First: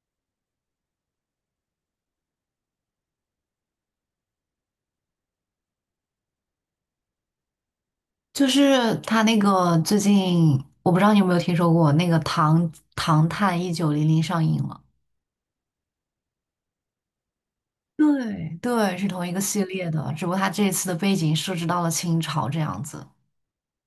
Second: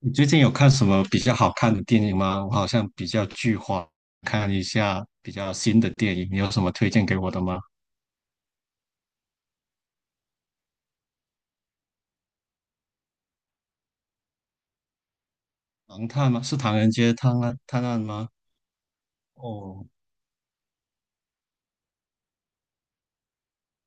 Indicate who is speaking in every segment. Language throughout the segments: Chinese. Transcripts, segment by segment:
Speaker 1: 你最近有看什么比较好看的电影吗？我好像比较剧荒，看一下比较新的电影，你有什么推荐给我的吗？
Speaker 2: 就是他那个最近，我不知道你有没有听说过那个《唐探1900》上映了。
Speaker 1: 唐探吗？是《唐人街探案探案》吗？
Speaker 2: 对对，是同一个系
Speaker 1: 哦，
Speaker 2: 列的，只不过他这次的背景设置到了清朝这样子。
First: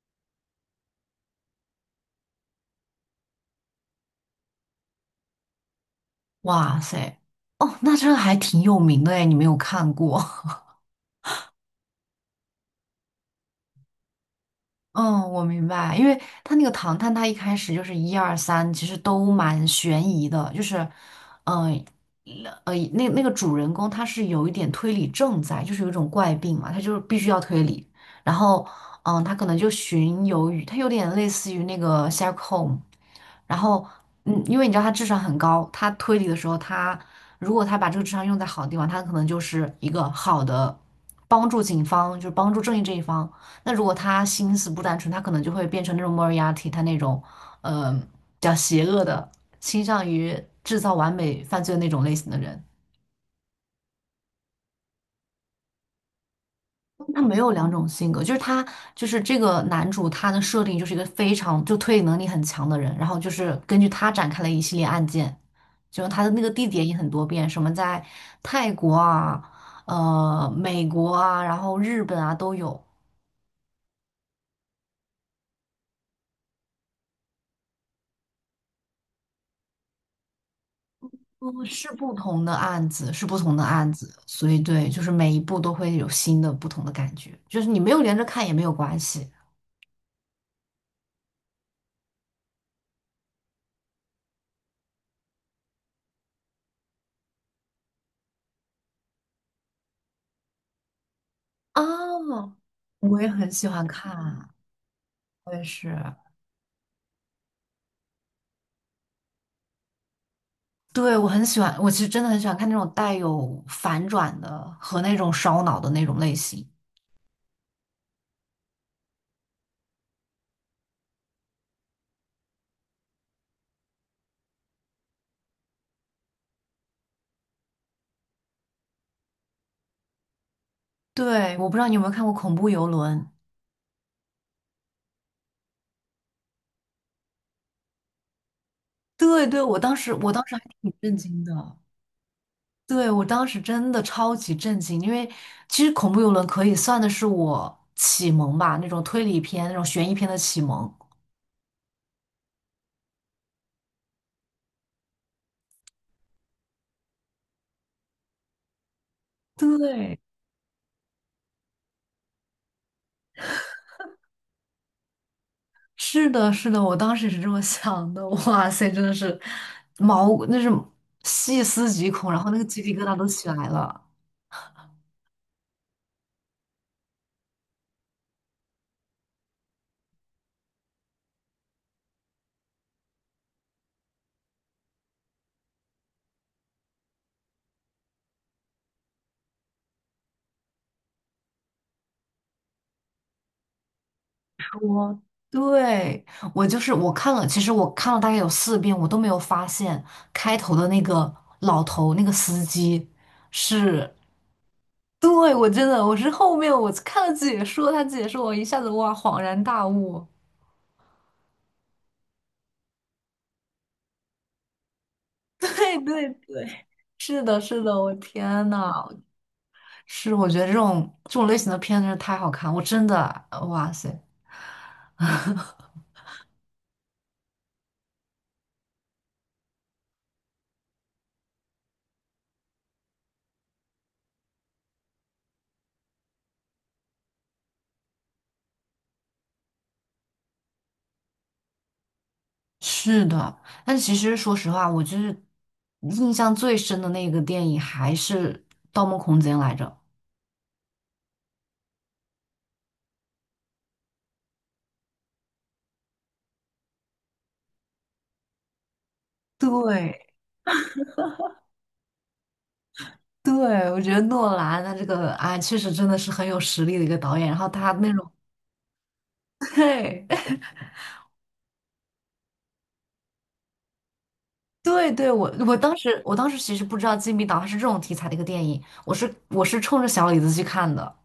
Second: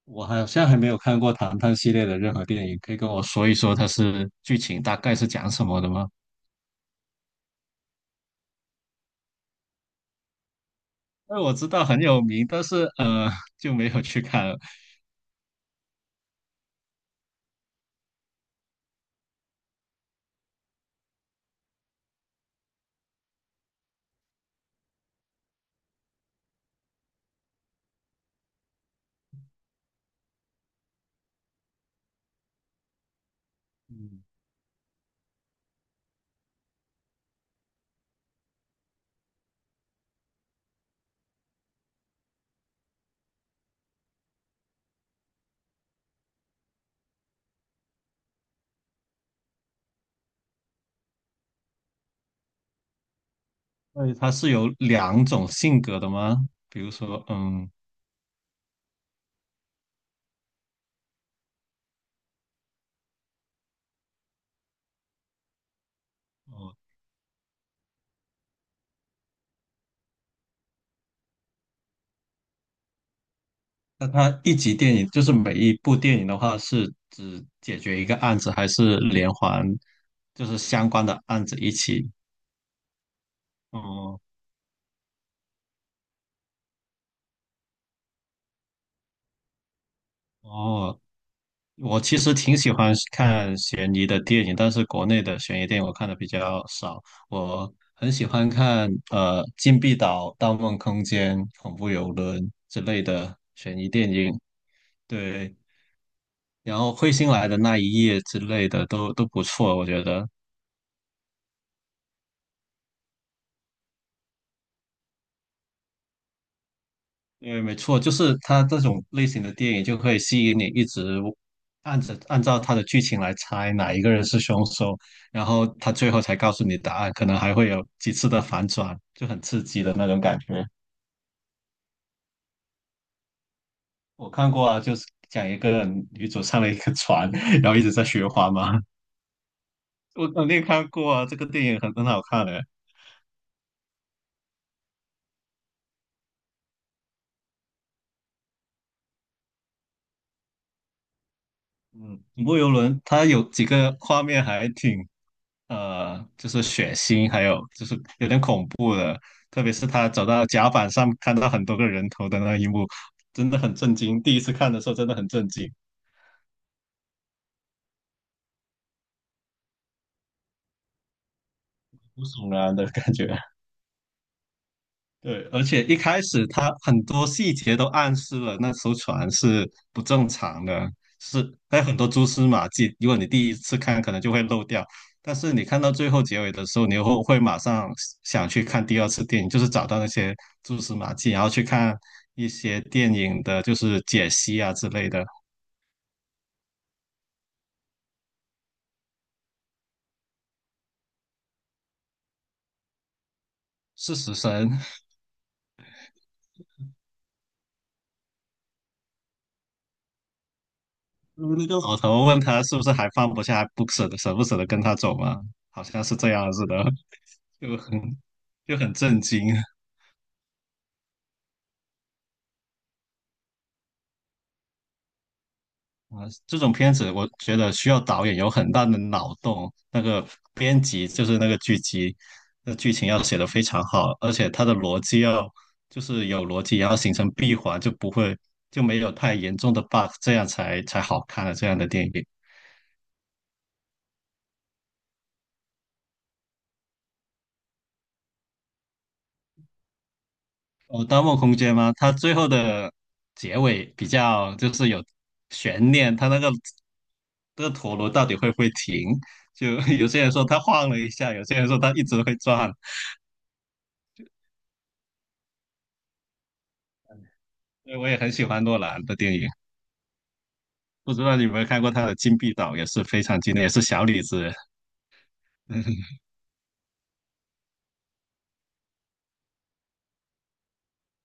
Speaker 1: 我好像还没有看过《唐探》系列的任何电影，可以跟我说一说它是剧情大概是讲什么的吗？
Speaker 2: 哇塞，哦，那这个还挺有名的哎，你没有看过？
Speaker 1: 哎，我知道很有名，但是就没有去看了。
Speaker 2: 嗯，我明白，因为他那个唐探，他一开始就是1、2、3，其实都蛮悬疑的，就是，嗯、那个主人公他是有一点推理症在，就是有一种怪病嘛，他就是必须要推理，然后，他可能就巡游于，他有点类似于那个 Sherlock Holmes，然后，
Speaker 1: 嗯，
Speaker 2: 因为你知道他智商很高，他推理的时候他，如果他把这个智商用在好的地方，他可能就是一个好的帮助警方，就是帮助正义这一方。那如果他心思不单纯，他可能就会变成那种莫尔亚蒂，他那种，比较邪恶的，倾向于制造完美犯罪的那种类型的人。
Speaker 1: 那它是有两种性格的吗？比如
Speaker 2: 他
Speaker 1: 说，
Speaker 2: 没有两
Speaker 1: 嗯。
Speaker 2: 种性格，就是他就是这个男主，他的设定就是一个非常就推理能力很强的人，然后就是根据他展开了一系列案件，就他的那个地
Speaker 1: 哦，
Speaker 2: 点也很多变，什么在泰国啊、美国啊，然后日本啊都有，
Speaker 1: 那它一集电影就是每一部电影的话，是只解决一个案子，还是连环，就是相关的案子
Speaker 2: 嗯，
Speaker 1: 一
Speaker 2: 是
Speaker 1: 起？
Speaker 2: 不同的案子，是不同的案子，
Speaker 1: 哦
Speaker 2: 所以对，就是每一部都会有新的不同的感觉，就是你没有连着看也没有关系
Speaker 1: 哦，我其实挺喜欢看悬疑的电影，但是国内的悬疑电影我看的比较少。我很喜欢看《禁闭岛》《盗梦空间》《恐怖游轮》
Speaker 2: 啊，
Speaker 1: 之类
Speaker 2: 我也
Speaker 1: 的
Speaker 2: 很喜
Speaker 1: 悬
Speaker 2: 欢
Speaker 1: 疑电影，
Speaker 2: 看，我
Speaker 1: 对，
Speaker 2: 也是。
Speaker 1: 然后彗星来的那一夜之类的都不错，我觉得。
Speaker 2: 对，我很喜欢，我其实真的很喜欢看那种带有反转的和那种烧脑的那种类型。
Speaker 1: 对，没错，就是它这种类型的电影就可以吸引你一直按照它的剧情来猜哪一个人是凶手，然后他最后才告诉你答案，可能还会有几次的反转，就很刺激的那种感觉。
Speaker 2: 对，我不知道你有没有看过《恐怖游轮》？
Speaker 1: 我看过啊，就是讲一个女主上了一个船，然后一直在循环嘛。
Speaker 2: 对对，我当时
Speaker 1: 我
Speaker 2: 我当
Speaker 1: 肯
Speaker 2: 时还
Speaker 1: 定看
Speaker 2: 挺
Speaker 1: 过
Speaker 2: 震
Speaker 1: 啊，这
Speaker 2: 惊
Speaker 1: 个电
Speaker 2: 的。
Speaker 1: 影很好看的。
Speaker 2: 对，我当时真的超级震惊，因为其实《恐怖游轮》可以算的是我启蒙吧，那种推理片、那种悬疑片的启蒙。
Speaker 1: 嗯，恐怖游轮它有几个画面还挺就是血腥，还有就是有点恐怖的，特别是他
Speaker 2: 对，
Speaker 1: 走到甲板上看到很多个人头的那一幕，真的很震惊。第一次看的时候真的很震惊，
Speaker 2: 是的，是的，我当时也是这么想的。哇塞，真的是毛，那是细思
Speaker 1: 毛
Speaker 2: 极
Speaker 1: 骨
Speaker 2: 恐，然后
Speaker 1: 悚
Speaker 2: 那个
Speaker 1: 然
Speaker 2: 鸡
Speaker 1: 的
Speaker 2: 皮疙
Speaker 1: 感
Speaker 2: 瘩都
Speaker 1: 觉。
Speaker 2: 起来了。
Speaker 1: 对，而且一开始他很多细节都暗示了那艘船是不正常的，是还有很多蛛丝马迹。如果你第一次看，可能就会漏掉，但是你看到最后结尾的时候，你又会马上想去看第二次电影，就是找到那些蛛丝马迹，然后去看一些电影的，就是解析啊之类
Speaker 2: 我
Speaker 1: 的。
Speaker 2: 对我就是我看了，其实我看了大概有4遍，我都没有发现开头的那个老头那个司机是，
Speaker 1: 是死神，
Speaker 2: 对，我真的我是后面我看了解说，他解说我一下子哇恍然大悟，
Speaker 1: 那个老头问他是不是还放不下，还不舍得，舍不舍得跟他走吗？好
Speaker 2: 对
Speaker 1: 像是
Speaker 2: 对
Speaker 1: 这样子的，
Speaker 2: 对，是的，
Speaker 1: 就
Speaker 2: 是的，我
Speaker 1: 很
Speaker 2: 天
Speaker 1: 就
Speaker 2: 呐，
Speaker 1: 很震惊。
Speaker 2: 是我觉得这种类型的片真是太好看，我真的哇塞，
Speaker 1: 这种片子，我觉得需要导演有很大的脑洞，那个编辑就是那个剧集，那剧情要写得非常好，而且它的逻辑要就是有逻辑，然后形成闭环，就不会就没有太严重的 bug,这样才好看的这样的电影。
Speaker 2: 是的，但其实说实话，我就是印象最深的那个电影还是《盗梦空间》来着。
Speaker 1: 哦，《盗梦空间》吗？它最后的结尾比较就是有悬念，它那个这个陀螺到底会不会停？就 有
Speaker 2: 对
Speaker 1: 些人说它晃了一下，有些人说它一直会转，
Speaker 2: 对，我觉得诺兰他这个啊，确实真的是很有实力的一个导演。然后他
Speaker 1: 对，我
Speaker 2: 那
Speaker 1: 也
Speaker 2: 种，
Speaker 1: 很喜欢诺兰的电影，
Speaker 2: 对
Speaker 1: 不知道你有没有看过他的《金币岛》，也是非常经典，也是小李子。
Speaker 2: 对对，我我当时 我当时其实不知道《禁闭岛》它是这种题材的一个电影，我是冲着小李子去看的，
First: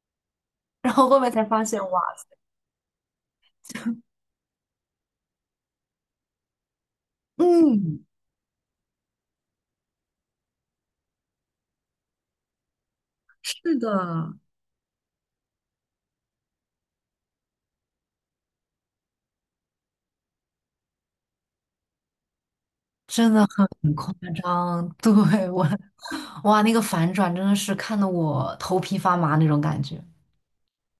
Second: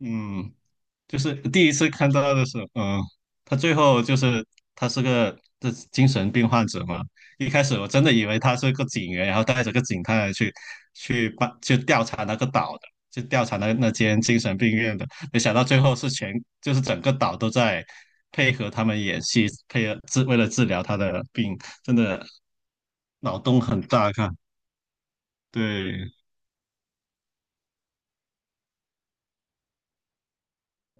Speaker 1: 嗯，
Speaker 2: 然后后
Speaker 1: 就
Speaker 2: 面
Speaker 1: 是
Speaker 2: 才发
Speaker 1: 第一
Speaker 2: 现
Speaker 1: 次看
Speaker 2: 哇，
Speaker 1: 到的时候，他最后就是他是个这精神病患者嘛。一开始我真
Speaker 2: 嗯，
Speaker 1: 的以为他是个警员，然后带着个警探去去调查那个岛的，去调查那
Speaker 2: 是
Speaker 1: 那间
Speaker 2: 的，
Speaker 1: 精神病院的。没想到最后是就是整个岛都在配合他们演戏，配合为了治疗他的病，真的
Speaker 2: 真
Speaker 1: 脑
Speaker 2: 的。
Speaker 1: 洞
Speaker 2: 很。
Speaker 1: 很大啊看。
Speaker 2: 嗯，对，我，
Speaker 1: 对，
Speaker 2: 哇，那个反转真的是看得我头皮发麻那种感觉。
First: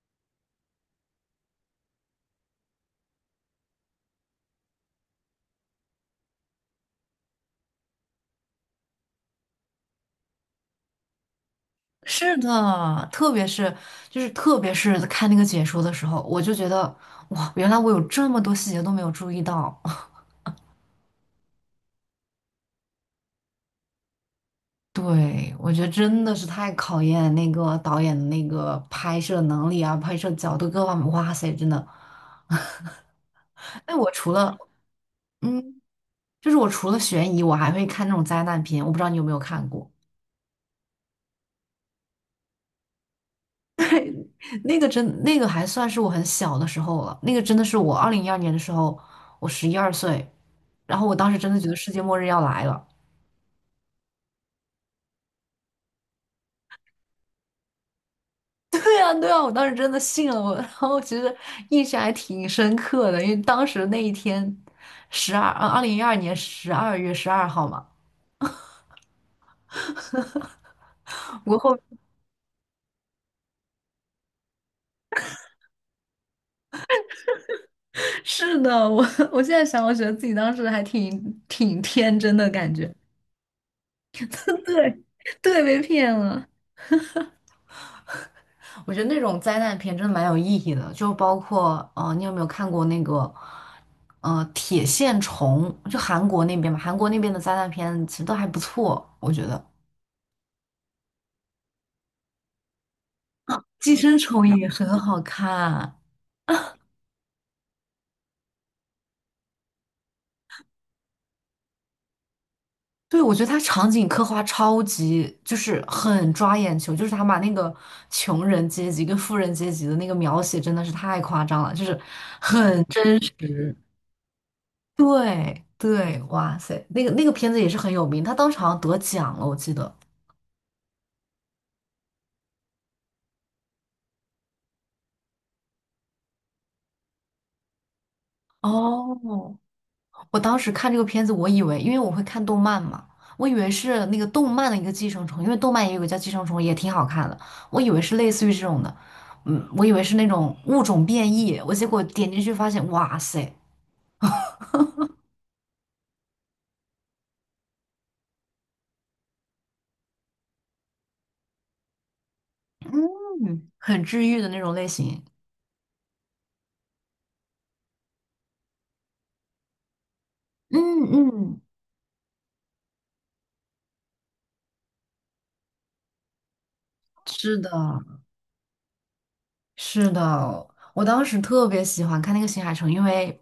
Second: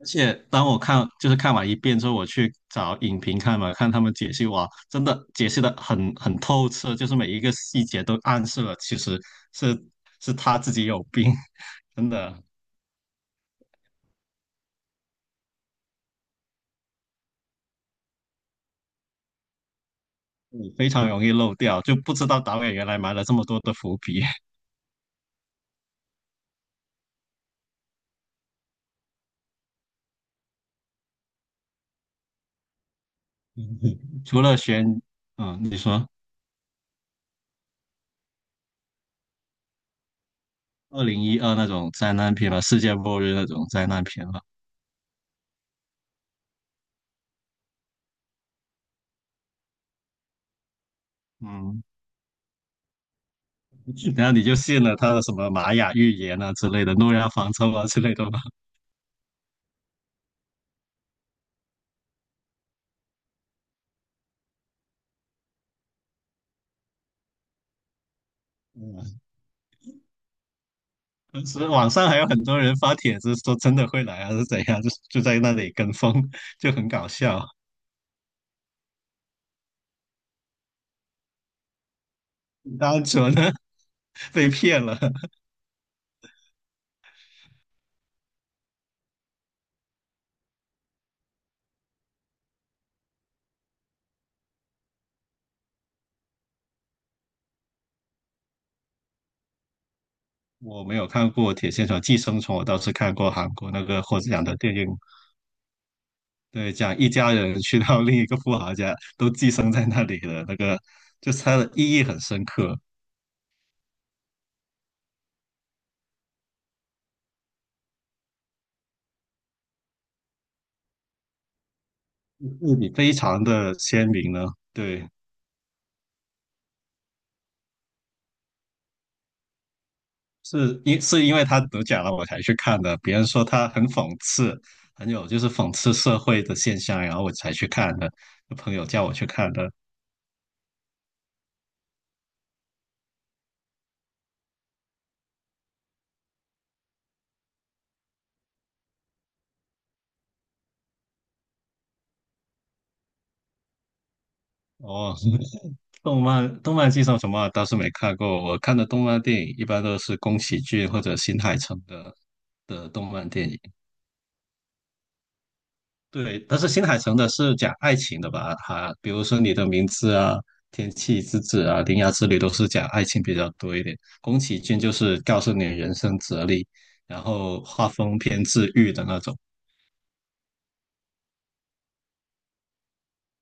Speaker 1: 而且当我看就是看完一遍之后，我去找影评看嘛，看他们解析，哇，真的解析的很透彻，就是每一个细节都暗示了，其实是是他自己有病，真
Speaker 2: 是
Speaker 1: 的，
Speaker 2: 的，特别是看那个解说的时候，我就觉得哇，原来我有这么多细节都没有注意到。
Speaker 1: 你非常容易漏掉，就不知道导演原来埋了这么多的伏笔。
Speaker 2: 对，我觉得真的是太考验那个导演的那个拍摄能力啊，拍摄角度各方面，哇塞，真的。哎，
Speaker 1: 除了悬，嗯，你
Speaker 2: 嗯，
Speaker 1: 说
Speaker 2: 我除了悬疑，我还会看那种灾难片，我不知道你有没有看过。
Speaker 1: 2012那种灾难片嘛，世界末日那种灾难片嘛，
Speaker 2: 那个真那个还算是我很小的时候了，那个真的是我二零一二年的时候，我十一二岁，然后我当时真的觉得
Speaker 1: 嗯，
Speaker 2: 世界末日要来了。
Speaker 1: 然后你就信了他的什么玛雅预言啊之类的，诺亚方舟啊之类的吧。
Speaker 2: 对啊，对啊，我当时真的信了我，然后其实印象还挺深刻的，因为当时那一天2012年12月12号嘛。
Speaker 1: 嗯嗯
Speaker 2: 不过
Speaker 1: 所以
Speaker 2: 后
Speaker 1: 网上还有很多人发帖子说真的会来啊，是怎样？就在那里跟风，就很搞笑。
Speaker 2: 是的，我现在想，我觉得自己当时还挺天真的感觉，
Speaker 1: 单纯呢 被骗了。
Speaker 2: 对，对，被骗了。我觉得那种灾难片真的蛮有意义的，就包括你有没有看过那个《铁线虫》？就韩国那边嘛，韩国那边的灾难片其实都还不错，我觉得
Speaker 1: 我没有看过《铁线虫寄生虫》，我倒是看过韩国那
Speaker 2: 《寄
Speaker 1: 个
Speaker 2: 生
Speaker 1: 获
Speaker 2: 虫》
Speaker 1: 奖的
Speaker 2: 也
Speaker 1: 电影，
Speaker 2: 很好看。
Speaker 1: 对，讲一家人去到另一个富豪家，都寄生在那里的那个就是它的意义很深刻，
Speaker 2: 对，我觉得它场景刻画超级，就是很抓眼球，就是他把那个穷人阶级跟富人阶级的那个描写真的是太夸张了，就是
Speaker 1: 对
Speaker 2: 很
Speaker 1: 比非
Speaker 2: 真
Speaker 1: 常的
Speaker 2: 实。
Speaker 1: 鲜明呢。对，
Speaker 2: 对对，哇塞，那个片子也是很有名，他当时好像得奖了，我记得。
Speaker 1: 是因为他得奖了我才去看的，别人说他很讽刺，很有就是讽刺社会的现象，然后我才去看的，朋友叫我
Speaker 2: 哦，
Speaker 1: 去看的。
Speaker 2: 我当时看这个片子，我以为，因为我会看动漫嘛，我以为是那个动漫的一个寄生虫，因为动漫也有个叫寄生虫，也挺好看的，我以为是类似于这种的，嗯，我以为是那种物种变异，我结果点进去发现，哇塞，
Speaker 1: 哦，动漫剧上什么啊倒是没看过，我看的动漫电影一般都是宫崎骏或者新海诚的动漫电影。
Speaker 2: 嗯，很治愈的那种类型，
Speaker 1: 对，但是新海诚的是讲爱情的吧？哈，比如说你的名字啊、天
Speaker 2: 嗯
Speaker 1: 气之
Speaker 2: 嗯，
Speaker 1: 子啊、铃芽之旅都是讲爱情比较多一点。宫崎骏就是告诉你人生哲理，然
Speaker 2: 是
Speaker 1: 后
Speaker 2: 的，
Speaker 1: 画风偏治愈的那种，
Speaker 2: 是的，我当时特别喜欢看那个新海诚，因为，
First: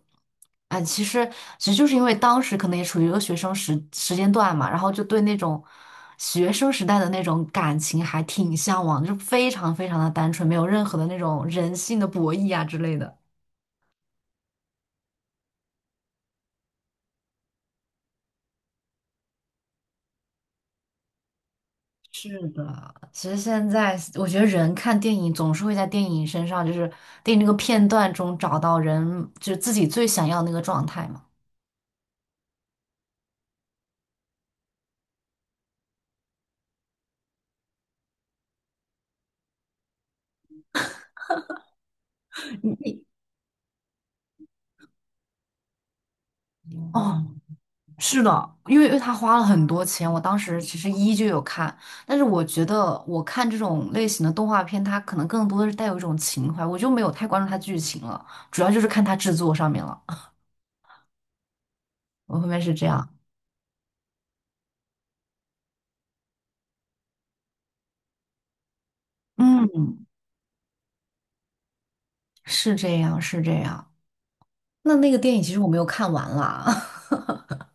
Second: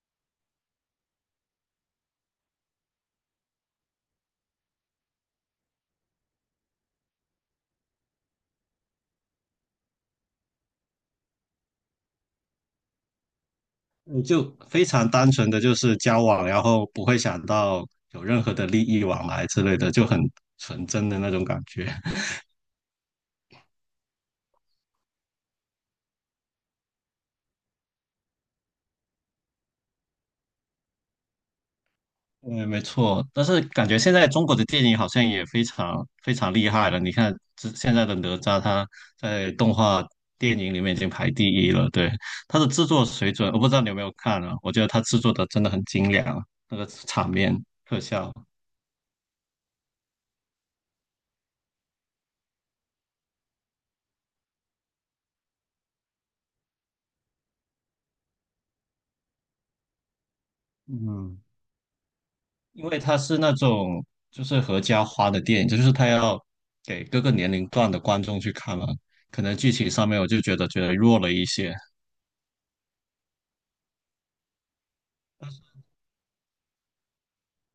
Speaker 2: 哎，其实就是因为当时可能也处于一个学生时间段嘛，然后就对那种学生时代的那种感情还挺向往，就非常非常的单纯，没有任何的那种人性的博弈啊之类的。
Speaker 1: 你就非常单纯的就是交往，然后不会想到有任何的利益往来之类的，就很纯真的那种感觉。
Speaker 2: 是的，其实现在我觉得人看电影总是会在电影身上，就是电影那个片段中找到人，就是自己最想要的那个状态嘛。
Speaker 1: 嗯，没错，但是感觉现在中国的电影好像也非常非常厉害了。你看，这现在的哪吒，他在动画电影里面已经排第一了。对，他的制作水准，我不知道你有没有看啊？我觉得他制作的真的很精良，那个
Speaker 2: 哦，
Speaker 1: 场面特
Speaker 2: 是
Speaker 1: 效，
Speaker 2: 的，因为他花了很多钱，我当时其实就有看，但是我觉得我看这种类型的动画片，它可能更多的是带有一种情怀，我就没有太关注它剧情了，主要就是看它制作上面了。
Speaker 1: 嗯，
Speaker 2: 我后面是
Speaker 1: 因
Speaker 2: 这
Speaker 1: 为
Speaker 2: 样，
Speaker 1: 它是那种就是合家欢的电影，就是他要给各个年龄段的观众去看嘛。可能剧情
Speaker 2: 嗯，
Speaker 1: 上面我就觉得弱了一些。
Speaker 2: 是这样，是这样。那个电影其实我没有看完啦，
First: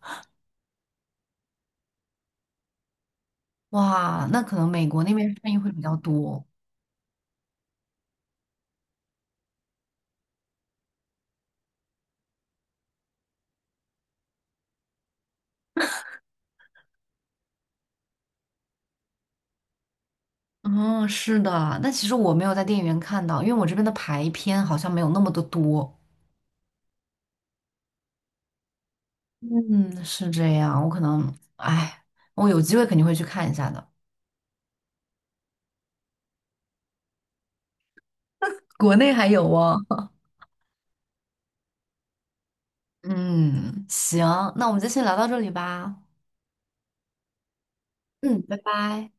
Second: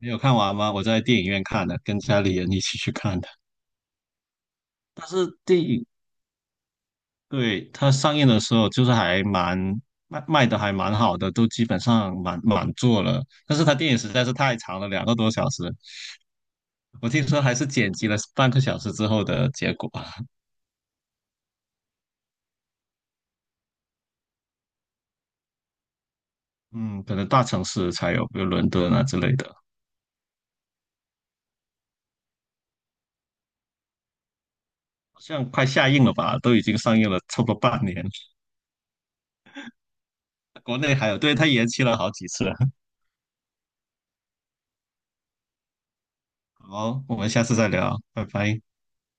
Speaker 1: 你有看完吗？我在电影院看的，跟家里人一起去看的。
Speaker 2: 哇，那可能美国
Speaker 1: 但
Speaker 2: 那边
Speaker 1: 是
Speaker 2: 上
Speaker 1: 电
Speaker 2: 映会比
Speaker 1: 影
Speaker 2: 较多。
Speaker 1: 对它上映的时候就是还蛮卖的还蛮好的，都基本上满满座了。但是它电影实在是太长了，2个多小时，我听说还是剪辑了半个小时之后的结果。
Speaker 2: 嗯，是的，但其实我没有在电影院看到，因为我这边的排片好像没有那么的多。
Speaker 1: 嗯，可能大城市才有，比如伦敦啊之类的。
Speaker 2: 嗯，是这样，我可能，哎，我有机会肯定会去看一下的。
Speaker 1: 好像快下映了吧，都已经上映了差不多半年，
Speaker 2: 国内还有哦。
Speaker 1: 国内还有，对，它延期了好几次。
Speaker 2: 嗯，行，那我们就先聊到这里吧。
Speaker 1: 好，我们下次再聊，拜
Speaker 2: 嗯，拜
Speaker 1: 拜。
Speaker 2: 拜。